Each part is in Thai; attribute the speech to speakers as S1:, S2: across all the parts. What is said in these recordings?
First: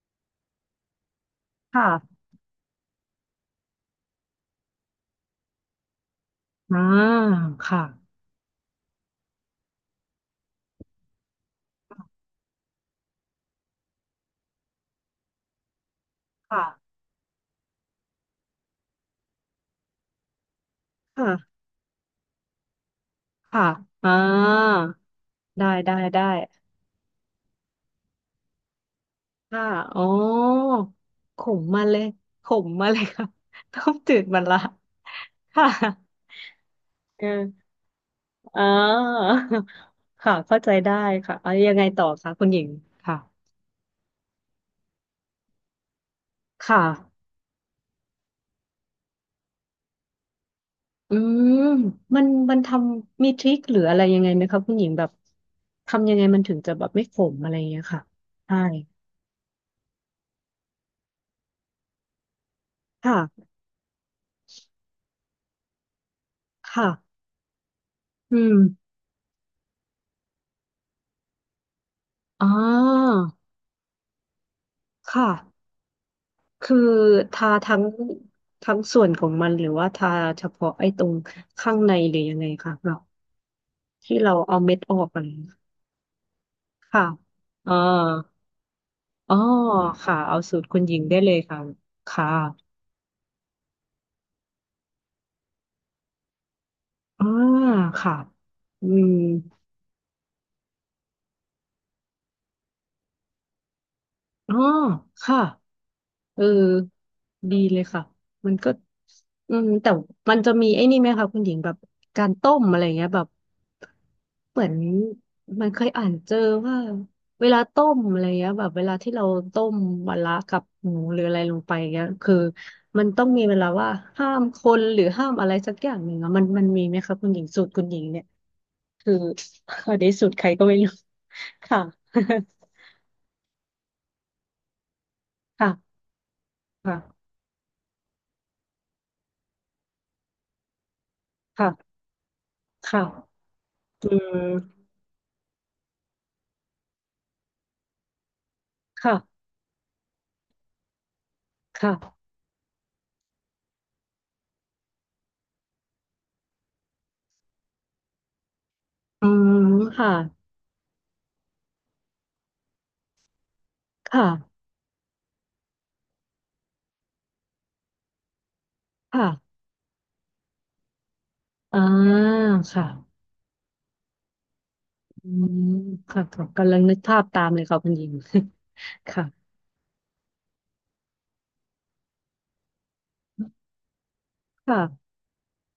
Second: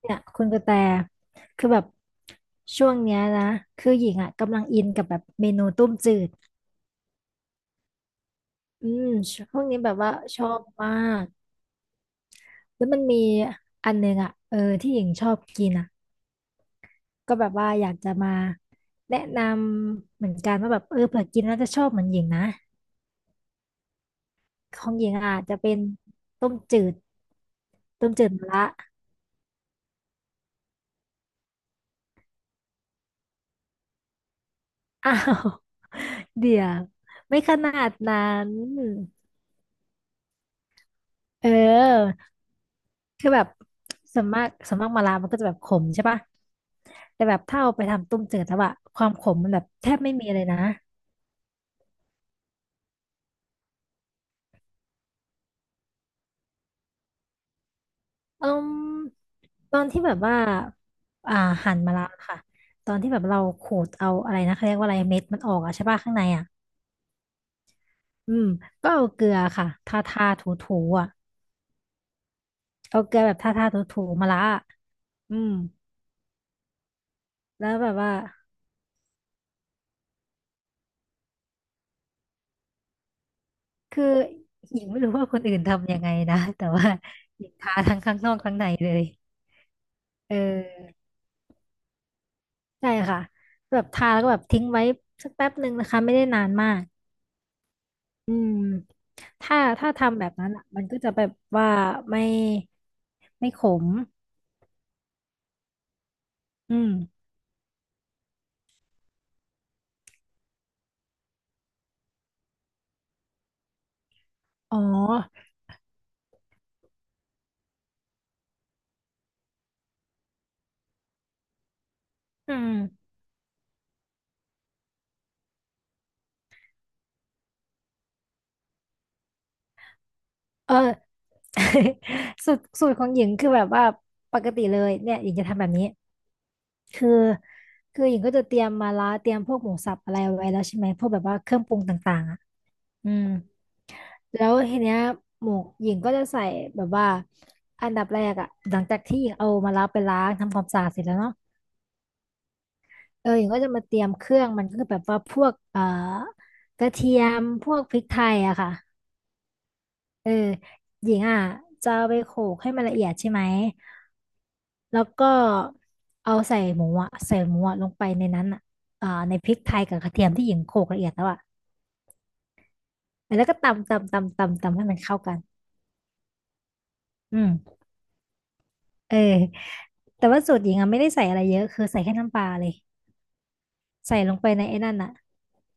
S1: เนี่ยคุณกระแตคือแบบ
S2: ค่ะ
S1: ช่วงเนี้ยนะคือหญิงอ่ะกำลังอินกับแบบเมนูต้มจืด
S2: อ่าค่ะ
S1: อืมช่วงนี้แบบว่าชอบมากแล้วมันมีอันหนึงอ่ะที่หญิงชอบกินอ่ะ
S2: ค่ะ
S1: ก็แบบว่าอยากจะมาแนะนำเหมือนกันว่าแบบเผื่อกิน
S2: ค่ะ
S1: แล้วจะชอบเหมือนหญิงนะ
S2: ค่ะอ่า
S1: ของหญิงอ่ะจะ
S2: ได้
S1: เป็น
S2: ได้ได้
S1: ต้มจืดต้มจืดมะระ
S2: ค่ะอ๋อขมมาเลยขมมาเลยค่ะ ต้มจืดมันละ
S1: อ้าว
S2: ค่ะ
S1: เดี๋ยว
S2: เ
S1: ไม่ข
S2: ออ
S1: นาดนั้น
S2: อ่าค่ะเข้าใจได้ค่ะ
S1: เอ
S2: เอา
S1: อ
S2: ยังไงต่อคะคุณหญิง ค่ะ
S1: คือแบบส่วนมากมะระมันก็จะแบบขมใช่ปะ
S2: ค่ะ
S1: แต่แบบถ้าเอาไปทำต้มจืดแล้วอะความขมมันแบบแทบไม่มีเลยนะ
S2: อืมมันทำมีทริคหรืออะไรยังไงไหมคะคุณหญิงแบบทำยังไงมันถึงจะแบบไม่ขมอะไรอย่างเงี้ยค่ะ
S1: อื
S2: ใช่
S1: มตอนที่แบบว่าอ่าหั่นมะระค่ะตอนที่แบบเรา
S2: ค่ะ
S1: ขูดเอาอะไรนะเขาเรียกว่าอะไรเม็ดมันออกอะใช่ปะข้างในอะ
S2: ค่ะ
S1: อื
S2: อื
S1: ม
S2: ม
S1: ก็เอาเกลือค่ะทาทาถูถูอะ
S2: อ๋อ
S1: เอาเกลือแบบทาทาถูถูมะระอะ
S2: ค่ะ
S1: อืม
S2: คือทา
S1: แล้วแบบว่า
S2: ทั้งส่วนของมันหรือว่าทาเฉพาะไอ้ตรงข้างในหรือยังไงคะเรา
S1: คือ
S2: ที่เราเอาเม็
S1: ห
S2: ด
S1: ญิง
S2: อ
S1: ไม่
S2: อก
S1: รู้
S2: อะไร
S1: ว่า
S2: อ
S1: ค
S2: ย่าง
S1: น
S2: เงี้
S1: อื่
S2: ย
S1: นทำยังไงนะแต่ว่า
S2: ค่ะ
S1: หญิง
S2: อ่า
S1: ทาทั้งข้างนอกข้างในเลย
S2: อ๋อค่ะ
S1: เอ
S2: เอาสูตรคุณหญิง
S1: อ
S2: ได้เลยค่ะค่ะ
S1: ใช่ค่ะแบบทาแล้วก็แบบทิ้งไว้สักแป๊บหนึ่งนะคะไม่ได้นานมาก
S2: อ่าค่ะ
S1: อืม
S2: อืม
S1: ถ้าถ้าทำแบบนั้นอ่ะมันก็จะแบบว่าไม่ไม่ขม
S2: อ๋อค่ะ เออ
S1: อืม
S2: ดีเลยค่ะมันก็อืมแต่มันจะมีไอ้นี่ไหมคะคุณหญิงแบบการต้มอะไรเงี้ยแบบเหมือน
S1: อ๋อ
S2: มันเคยอ่านเจอว่าเวลาต้มอะไรเงี้ยแบบเวลาที่เราต้มมะระกับหมูหรืออะไรลงไปเงี้ยคือ
S1: อืม
S2: มันต้องมีเวลาว่าห้ามคนหรือห้ามอะไรสักอย่างหนึ่งอะมันมีไหมคะคุณหญิงสูตรคุณหญิงเนี่ยคือใครก็
S1: เอ
S2: ไม่
S1: อ
S2: ค่ะ
S1: สูตรของหญิงคือแบบว่าปกติเลยเนี่ยหญิงจะ ทำแบบนี้
S2: ค่ะ
S1: คือ
S2: ค่ะ
S1: คือหญิงก็จะเตรียมมาละเตรียมพวกหมูสับอะไรเอาไว้แล้วใช่ไหมพวกแบบว่าเครื่องปรุง
S2: ค่ะ
S1: ต่างๆอ่ะ
S2: ค
S1: อืม
S2: ่ะอื
S1: แล้วที
S2: ม
S1: เนี้ยหมวกหญิงก็จะใส่แบบว่าอันดับแรกอะหลังจากที่หญิง
S2: ค่ะ
S1: เอามาล้างไปล้างทำความสะอาดเสร็จแล้วเนาะ
S2: ค่ะ
S1: เออหญิงก็จะมาเตรียมเครื่องมันก็คือแบบว่าพวกกระเทียมพวกพริกไทยอะค่ะ
S2: อืมค่ะ
S1: เออหญิงอ่ะจะเอาไปโขลกให้มันละเอียดใช่ไหม
S2: ค่ะ
S1: แล้วก็เอาใส่หมูอะลงไปในนั้นอะอ่า
S2: ค่ะ
S1: ในพริกไทยกับกระเทียมที่หญิงโขลกละเอียดแล้วอะ
S2: อ่าค่ะ
S1: แล้วก็ตำตำตำตำตำให้มันเข้า
S2: อื
S1: กัน
S2: มค่ะค่ะกำลังนึกภาพ
S1: อื
S2: ตาม
S1: ม
S2: เลยค่ะคุณหญิง
S1: เออ
S2: ค่ะ
S1: แต่ว่าสูตรหญิงอะไม่ได้ใส่อะไรเยอะคือใส่แค่น้ำปลาเลยใส่ลงไปในไอ้นั่น
S2: ค่ะ
S1: อะ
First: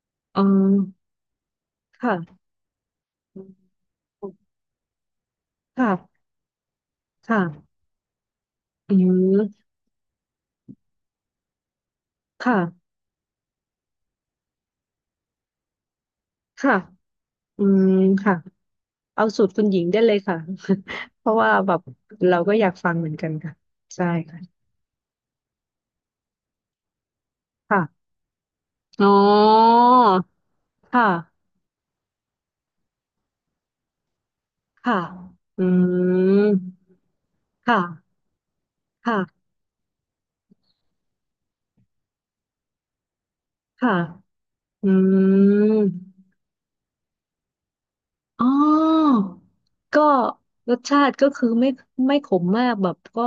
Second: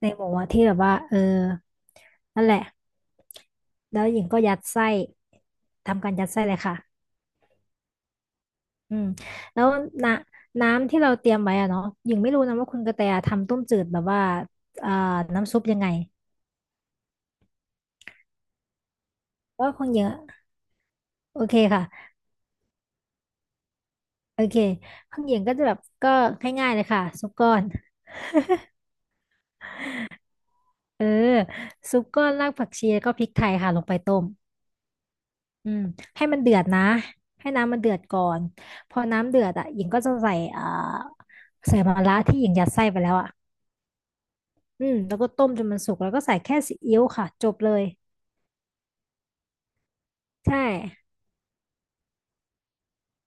S1: ในหมู
S2: อ๋อ
S1: อะที่แบบว่าเออ
S2: ค่ะ
S1: นั่นแหละแล้วหญิงก็ยัดไส้ทำการยั
S2: ค่ะ
S1: ดไส้เลยค่ะ
S2: ค่ะอื
S1: อืมแล้
S2: ม
S1: วนะน้ำที่เราเตรียมไว้อะเนาะหญิงไม่รู้นะว่าคุณ
S2: ค่ะ
S1: กระแตทำต้มจืดแบบว่าอ่าน้ำซุปยังไง
S2: ค่ะอืมค่ะเอาสูตร
S1: เพ
S2: คุ
S1: ราะ
S2: ณ
S1: ว่า
S2: หญิ
S1: ข
S2: ง
S1: องห
S2: ได้
S1: ญิง
S2: เลยค่ะ
S1: อะ
S2: เพราะ
S1: โอ
S2: ว่า
S1: เค
S2: แบบ
S1: ค่ะ
S2: เราก็อยากฟังเหมือนกันค่ะใช่
S1: โอเค
S2: ค่ะ
S1: ของหญิงก็จะแบบก็ง่ายๆเลยค่ะซุปก้อน
S2: ค่ะอ๋อ
S1: เอ
S2: ค่ะ
S1: อซุปก้อนรากผักชีแล้วก็พริกไทยค่ะลงไปต้ม
S2: ค่ะอื
S1: อืมให้มัน
S2: ม
S1: เดือดนะ ให้
S2: ค
S1: น้ำมันเดือด
S2: ่ะ
S1: ก่อน พอน้ำเดือ
S2: ค่ะ
S1: ดอ่ะหญิงก็จะใส่ใส่มะระที่หญิงยัดไส้ไปแล้วอ่ะ
S2: ค่ะ
S1: อื
S2: อื
S1: มแล้วก็ต้มจนมัน
S2: ม
S1: สุกแล้วก็ใส่แค่ซีอิ๊วค่ะจบเลย
S2: อ๋อ ก็
S1: ใช่
S2: รสชาติก็คือไม่ขมมากแบบก็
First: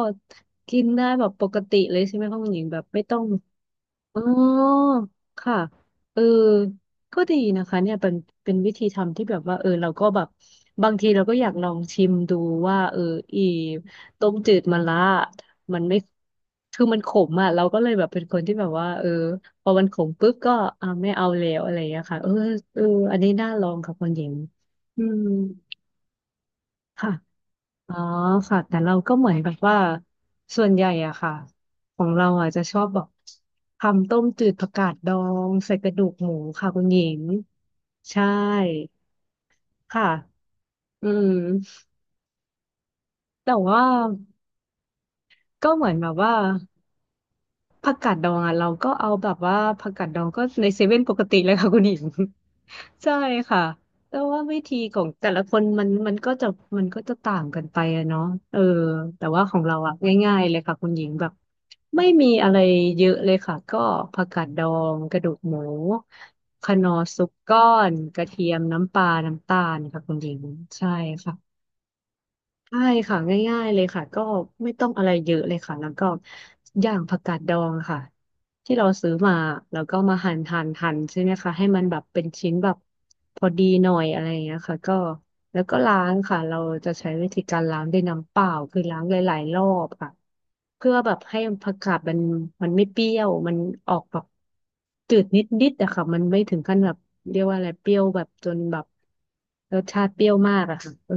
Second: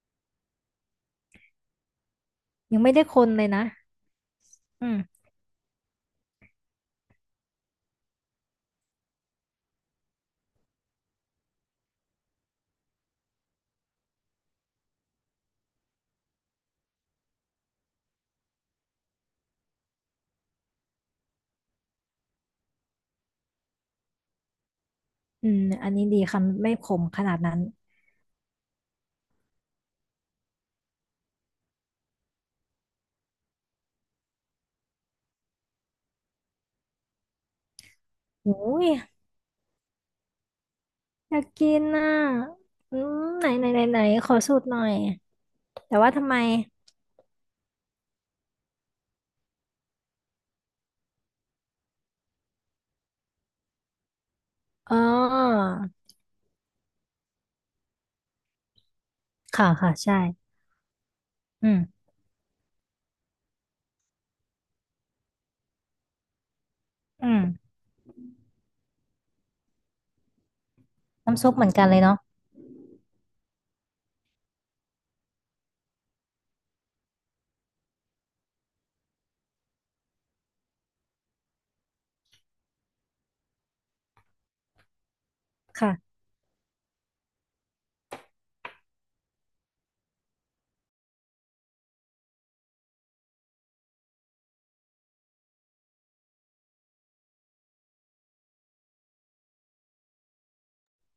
S2: กินได้แบบปกติเลยใช่ไหมคะคุณหญิงแบ
S1: ยัง
S2: บ
S1: ไม่
S2: ไม่
S1: ได้
S2: ต้
S1: ค
S2: อง
S1: นเลยนะ
S2: อ๋อ
S1: อืม
S2: ค่ะเออก็ดีนะคะเนี่ยเป็นวิธีทำที่แบบว่าเออเราก็แบบบางทีเราก็อยากลองชิมดูว่าเอออีต้มจืดมะระมันไม่คือมันขมอ่ะเราก็เลยแบบเป็นคนที่แบบว่าเออพอมันขมปุ๊บก็อ่าไม่เอาแล้วอะไรอย่างเงี้ยค่ะเออเอออันนี้น่าลองค่ะคุณหญิงอืม
S1: อืมอันนี้ดีค่ะไม่ขม
S2: ค่ะ
S1: ขนาดนั้น
S2: อ๋อค่ะแต่เราก็เหมือนแบบว่าส่วนใหญ่อะค่ะของเราอะจะชอบแบบทำต้มจืดผักกาดดองใส่กระดูกหมูค่ะคุณหญิงใช่
S1: โอ้ย
S2: ค่ะอืม
S1: อยากกินน่ะอืมไหน
S2: แต่
S1: ไหนไห
S2: ว่า
S1: นไหนขอสูตรหน่อย
S2: ก็เหมือน
S1: แต่
S2: แบ
S1: ว่า
S2: บ
S1: ทำ
S2: ว่า
S1: ไม
S2: ผักกาดดองอ่ะเราก็เอาแบบว่าผักกาดดองก็ในเซเว่นปกติเลยค่ะคุณหญิง ใช่ค่ะแต่ว่าวิธี
S1: อ๋
S2: ของแต่ละค
S1: อ
S2: นมันก็จะก็จะต่างกันไปอะเนาะเออแต่ว่าของ
S1: ค่ะ
S2: เรา
S1: ค่ะ
S2: อ่ะ
S1: ใช่
S2: ง่ายๆเลยค่ะคุณหญิงแบบ
S1: อืม
S2: ไม่มีอะไรเยอะเลยค่ะก็ผักกาดดองกระดูกหมูคะนอร์ซุ
S1: อื
S2: ป
S1: ม
S2: ก้อนกระเทียมน้ำปลาน้ำตาลค่ะคุณหญิงใช่ค่ะ
S1: น้ำซุปเหมือนกันเลยเนาะ
S2: ใช่ค่ะง่ายๆเลยค่ะก็ไม่ต้องอะไรเยอะเลยค่ะแล้วก็ย่างผักกาดดองค่ะ ที่เราซื้อมาแล้วก็มาหั่นใช่ไหมคะให้มันแบบเป็นชิ้นแบบพอดีหน่อยอะไรอย่างเงี้ยค่ะก็แล้วก็ล้า
S1: ค่ะ
S2: งค่ะเราจะใช้วิธีการล้างด้วยน้ำเปล่าคือล้างหลายๆรอบค่ะเพื่อแบบให้ผักกาดมันไม่เปรี้ยวมันออกแบบจืดนิดๆอะค่ะมันไม่ถึงขั้นแบบเรียกว่าอะไรเปรี้ยวแบบจนแบบรสชาติเปรี้ยวมากอะค่ะเออ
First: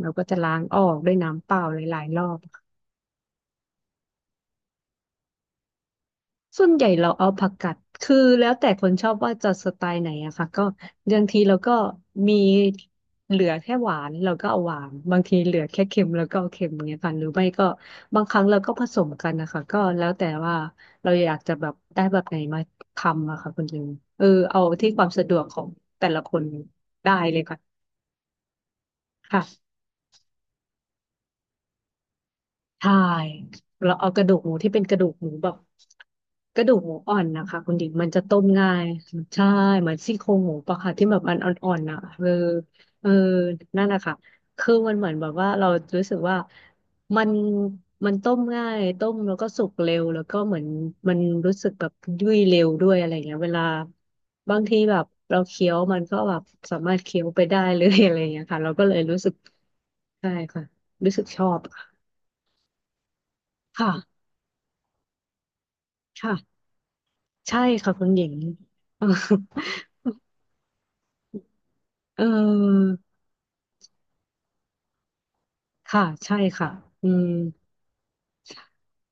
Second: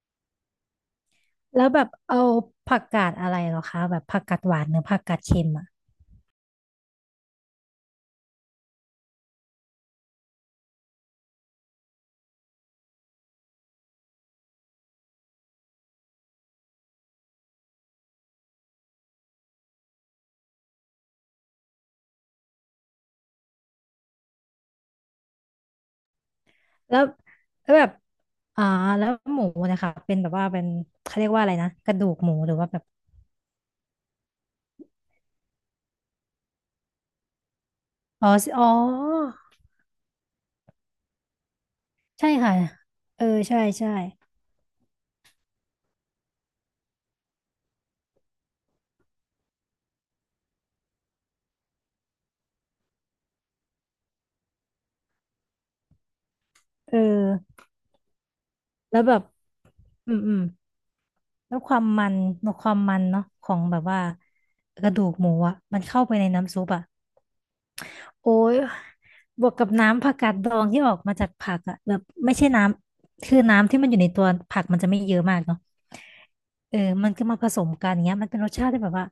S2: เราก็จะล้างออกด้วยน้ำเปล่า
S1: แล้ว
S2: ห
S1: แบบ
S2: ลายๆร
S1: เอา
S2: อบ
S1: ผักกาดอะไรเหรอคะแบบผักกาดหวานหรือผักกาดเค็มอ่ะ
S2: ส่วนใหญ่เราเอาผักกัดคือแล้วแต่คนชอบว่าจะสไตล์ไหนอะค่ะก็บางทีเราก็มีเหลือแค่หวานเราก็เอาหวานบางทีเหลือแค่เค็มเราก็เอาเค็มอย่างเงี้ยค่ะหรือไม่ก็บางครั้งเราก็ผสมกันนะคะก็แล้วแต่ว่าเราอยากจะแบบได้แบบไหนมาทำอะค่ะคุณลุงเออเอาที่ความสะดวกของแต่ละคน
S1: แล้ว
S2: ได้เลยค่ะ
S1: แล้วแบบอ่าแล้วห
S2: ค่ะ
S1: มูนะคะเป็นแบบว่าเป็นเขาเรียกว่าอะไรนะกระดูกหมูหรือว่าแบบ
S2: ใช่เราเอากระดูกหมูที่เป็นกระดูกหมูแบบกระดูกหมูอ่อนนะคะคุณดิงมันจะ
S1: อ๋อ
S2: ต้ม
S1: อ๋อ
S2: ง่ายใช่เหมือนซี่โครงหมูปะค่ะที่แบบมันอ่อนๆอ่ะเอ
S1: ใช่
S2: อ
S1: ค่ะ
S2: เออ
S1: เออใช่
S2: นั่น
S1: ใช่
S2: แหละค่ะคือมันเหมือนแบบว่าเรารู้สึกว่ามันมันต้มง่ายต้มแล้วก็สุกเร็วแล้วก็เหมือนมันรู้สึกแบบยุ่ยเร็วด้วยอะไรเงี้ยเวลาบางทีแบบเราเคี้ยวมันก็แบบสามา
S1: เอ
S2: ร
S1: อ
S2: ถเคี้ยวไปได้เลย อะไรเงี้ยค่ะเราก็เล
S1: แล้
S2: ย
S1: วแบ
S2: รู้
S1: บ
S2: สึก
S1: อืม
S2: ใช่
S1: อืม
S2: ค่ะรู้สึกชอ
S1: แล้ว
S2: บ
S1: ความมันเนาะของแบบ
S2: ค่ะ
S1: ว่ากระดูกหมูอ่ะมันเข้าไปใน
S2: ค่ะ
S1: น้ำซุปอ่ะ
S2: ใช่ค่ะคุณหญิ
S1: โอ้
S2: ง
S1: ย
S2: เออ
S1: บวกกับน้ำผักกาดดองที่ออกมาจากผักอะแบบ
S2: เอ
S1: ไม่ใช่น้
S2: อ
S1: ำคือน้ำที่มันอยู่ในตัวผักมันจะไม่เยอะมากเนาะ
S2: ค่ะใช่ค่ะ
S1: เออ
S2: อื
S1: มัน
S2: ม
S1: ก็มาผสมกันอย่างเงี้ยมันเป็นรสชาติที่แบบว่า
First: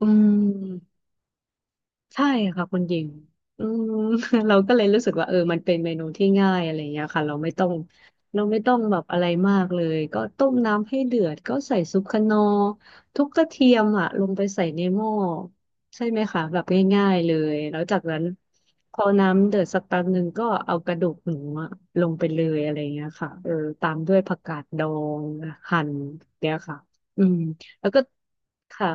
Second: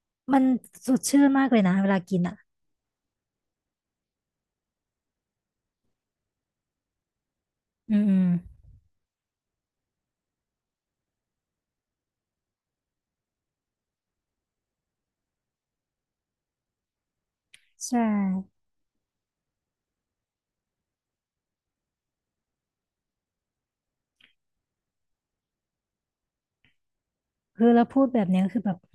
S2: อื
S1: มันส
S2: ม
S1: ดชื่นมากเลยนะเวลากิน
S2: ใช่
S1: อะ
S2: ค่ะคุณหญิงอืม เราก็เลยรู้สึกว่ามันเป็นเมนูที่ง่ายอะไรอย่างเงี้ยค่ะเราไม่ต้อง
S1: อืมอืม
S2: เราไม่ต้องแบบอะไรมากเลยก็ต้มน้ำให้เดือดก็ใส่ซุปคะนอร์ทุบกระเทียมอ่ะลงไปใส่ในหม้อใช่ไหมคะแบบง่ายๆเลยแล้วจา
S1: ใช่
S2: กนั้นพอน้ำเดือดสักแป๊บนึงก็เอากระดูกหมูอะลงไปเลยอะไรอย่างเงี้ยค่ะตามด้วยผักกาดดองหั่นเนี่ยค่ะอืม
S1: คือแล้
S2: แล้
S1: ว
S2: วก็
S1: พูดแบบเนี้ยคือแบบ
S2: ค่ะ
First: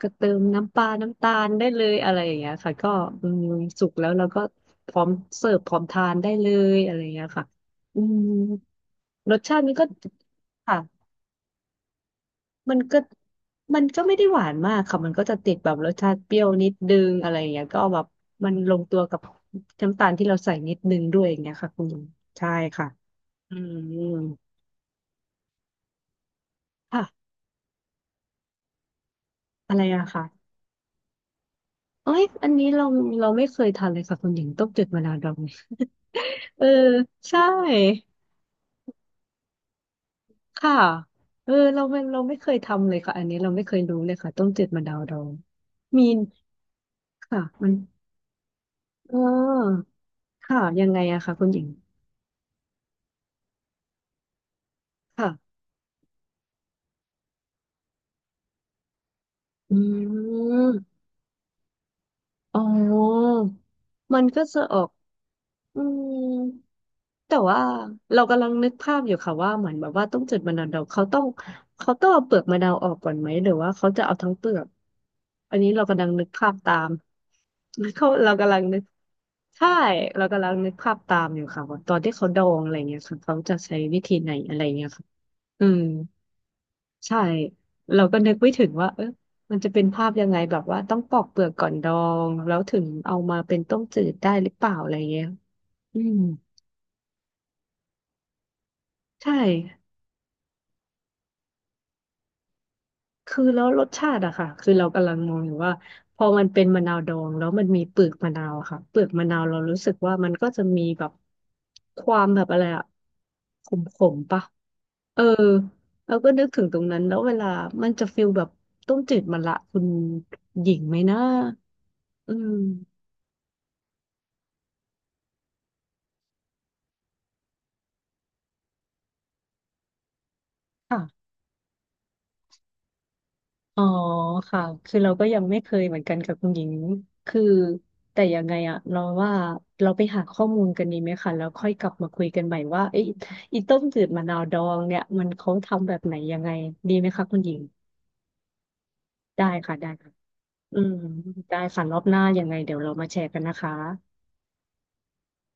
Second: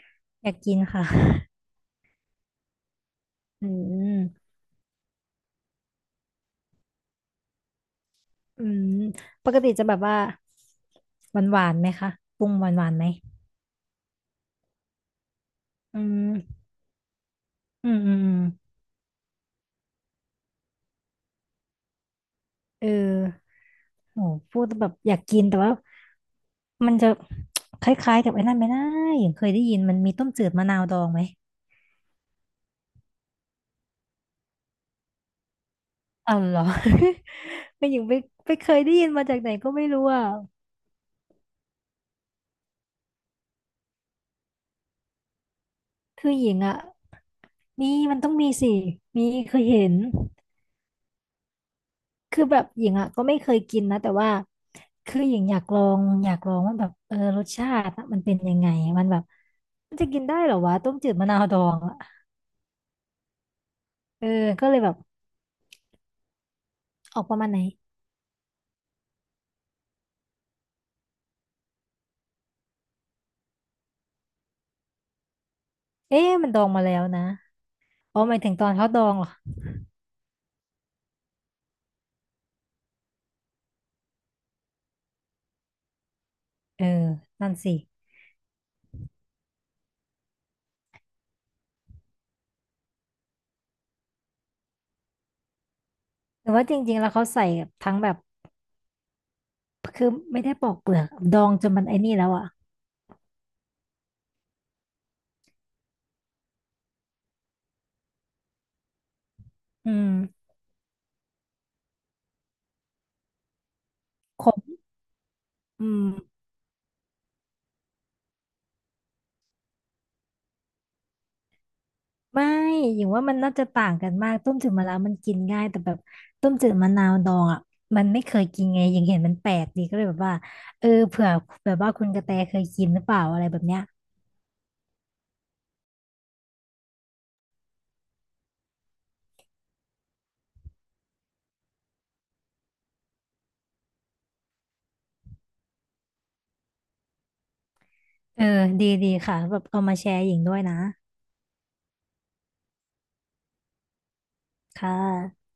S2: ก็เติม
S1: อยากกิ
S2: น้ำป
S1: น
S2: ลา
S1: ค่ะ
S2: น้ำตาลได้เลยอะไรอย่างเงี้ยค่ะก็อืม
S1: อื
S2: สุกแล้วเราก็
S1: ม
S2: พร้อมเสิร์ฟพร้อมทานได้เลยอะไรอย่างเงี้ยค่ะอืม
S1: อืม
S2: รส
S1: ป
S2: ชา
S1: ก
S2: ติ
S1: ติ
S2: มัน
S1: จะ
S2: ก็
S1: แบบว่า
S2: ค่ะ
S1: หวานหวานไหมคะปรุงหวา
S2: มั
S1: น
S2: น
S1: หวาน
S2: ก็
S1: ไหม
S2: มันก็ไม่ได้หวานมากค่ะมันก็จะติดแบบรส
S1: อื
S2: ชาติเปรี้ยว
S1: ม
S2: นิดนึงอะไรอย่างเงี้ยก็
S1: อื
S2: แบ
S1: ม
S2: บ
S1: อืมอืม
S2: มันลงตัวกับน้ำตาลที่เราใส่นิดนึงด้วยอย่างเงี้ยค่ะคุณลุงใช่
S1: เอ
S2: ค่ะ
S1: อ
S2: อืม
S1: โหพูดแแบบอยากกินแต่ว่า มัน
S2: ค่ะ
S1: จะคล้ายๆกับไอ้นั่นไหมนะอย่างเคยได้
S2: อะ
S1: ยิ
S2: ไร
S1: นมัน
S2: อะ
S1: มี
S2: ค่ะ
S1: ต้มจืดมะนาวดองไหม
S2: เอ้ยอันนี้เราไม่เคยทานเลยค่ะคุณหญิงต้มจืดมะนาวดอง
S1: เอาเหร
S2: เอ
S1: อ
S2: อใช่
S1: ไม่อย่างไปไปเคยได้ยินมาจากไหนก็ไม่รู้อ่ะ
S2: ค่ะเออเราไม่เคยทำเลยค่ะอันนี้เราไม่เคยรู้เลยค่ะต้มจืดมะนาวดองมี
S1: คือหญิงอ่ะ
S2: ค่ะมัน
S1: มีมันต้องมีสิ
S2: เอ
S1: มีเคยเห็
S2: อ
S1: น
S2: ค่ะยังไงอะค่ะคุณหญิง
S1: คือแบบหญิงอ่ะก็ไม่เคยกินนะแต่ว่าคือ
S2: ค่ะ
S1: หญิงอยากลองว่าแบบเออรสชาติอะมันเป็นยังไงมันแบบ
S2: อื
S1: มันจะกินได้เหรอวะต้ม
S2: ม
S1: จืดมะนาวดองอ่ะ
S2: อ๋อมั
S1: เอ
S2: น
S1: อ
S2: ก็จะ
S1: ก็
S2: อ
S1: เล
S2: อ
S1: ย
S2: ก
S1: แบบ
S2: อืม
S1: ออกป
S2: แต่
S1: ระมาณไห
S2: ว่า
S1: น
S2: เรากำลังนึกภาพอยู่ค่ะว่าเหมือนแบบว่าต้องเจุดมะนาวดองเขาต้องเอาเปลือกมะนาวออกก่อนไหมหรือว่าเขาจะเอาทั้งเปลือกอันนี้เรากำลังนึก
S1: เอ๊ะมั
S2: ภา
S1: น
S2: พ
S1: ดอง
S2: ตา
S1: มา
S2: ม
S1: แล้วนะ
S2: เขา
S1: อ๋อ
S2: เรา
S1: หมายถึ
S2: กำ
S1: ง
S2: ลัง
S1: ตอน
S2: นึก
S1: เขาดองเหรอ
S2: ใช่เรากำลังนึกภาพตามอยู่ค่ะว่าตอนที่เขาดองอะไรเงี้ยค่ะเขาจะใช้วิธีไหนอะไรเงี้ยค่ะอืม
S1: เออ
S2: ใช่
S1: นั่นสิ
S2: เราก็นึกไม่ถึงว่ามันจะเป็นภาพยังไงแบบว่าต้องปอกเปลือกก่อนดองแล้วถึงเอามาเป็นต้มจืดได้หรือเปล่าอะไรเงี้ยอืม
S1: หรือว่าจริงๆแล้วเขาใส่ทั้งแบบ
S2: ใช่
S1: คือไม่ได้ปอกเปลือกดองจนมันไอ้นี่แล้วอ่ะ
S2: คือแล้วรสชาติอะค่ะคือเรากำลังมองอยู่ว่าพอมันเป็นมะนาวดองแล้วมันมีเปลือกมะนาวอะค่ะเปลือกมะนาวเรารู้สึ
S1: อื
S2: ก
S1: ม
S2: ว่ามันก็จะมีแบบความแบบอะไรอะขมขมปะ
S1: ขม
S2: เออ
S1: อืม
S2: เราก็นึกถึงตรงนั้นแล้วเวลามันจะฟิลแบบต้มจืดมะละคุณหญิงไหมนะอื
S1: ไม่อ
S2: ม
S1: ย่างว่ามันน่าจะต่างกันมากต้มจืดมะนาวมันกินง่ายแต่แบบต้มจืดมะนาวดองอ่ะมันไม่เคยกินไงยังเห็นมันแปลกดีก็เลยแบบว่าเออ
S2: ค่ะ
S1: เผื่อแบบว่าคุณกระแตเคยกินหรือเปล่าอะไรแบบเนี้
S2: อ๋
S1: ย
S2: อค่ะคือเราก็ยังไม่เคยเหมือนกันกับคุณหญิงคือแต่ยังไงอะเราว่าเราไปหาข้อมูลกันดีไหมคะแล้วค่อยกลับมาคุยกันใหม่ว่าไอ้อีต้มจืดมะนาวดองเนี่ยมันเขาทำแบบไหนยังไงดีไหมคะคุณหญิง
S1: เออดีค่ะ
S2: ได้
S1: แบบ
S2: ค่ะ
S1: เอา
S2: ได้
S1: มาแช
S2: ค่ะ
S1: ร์หญิงด้วยนะ
S2: อืมได้ค่ะรอบหน้ายังไงเดี๋ยวเรามาแชร์กันนะคะ
S1: ค่ะ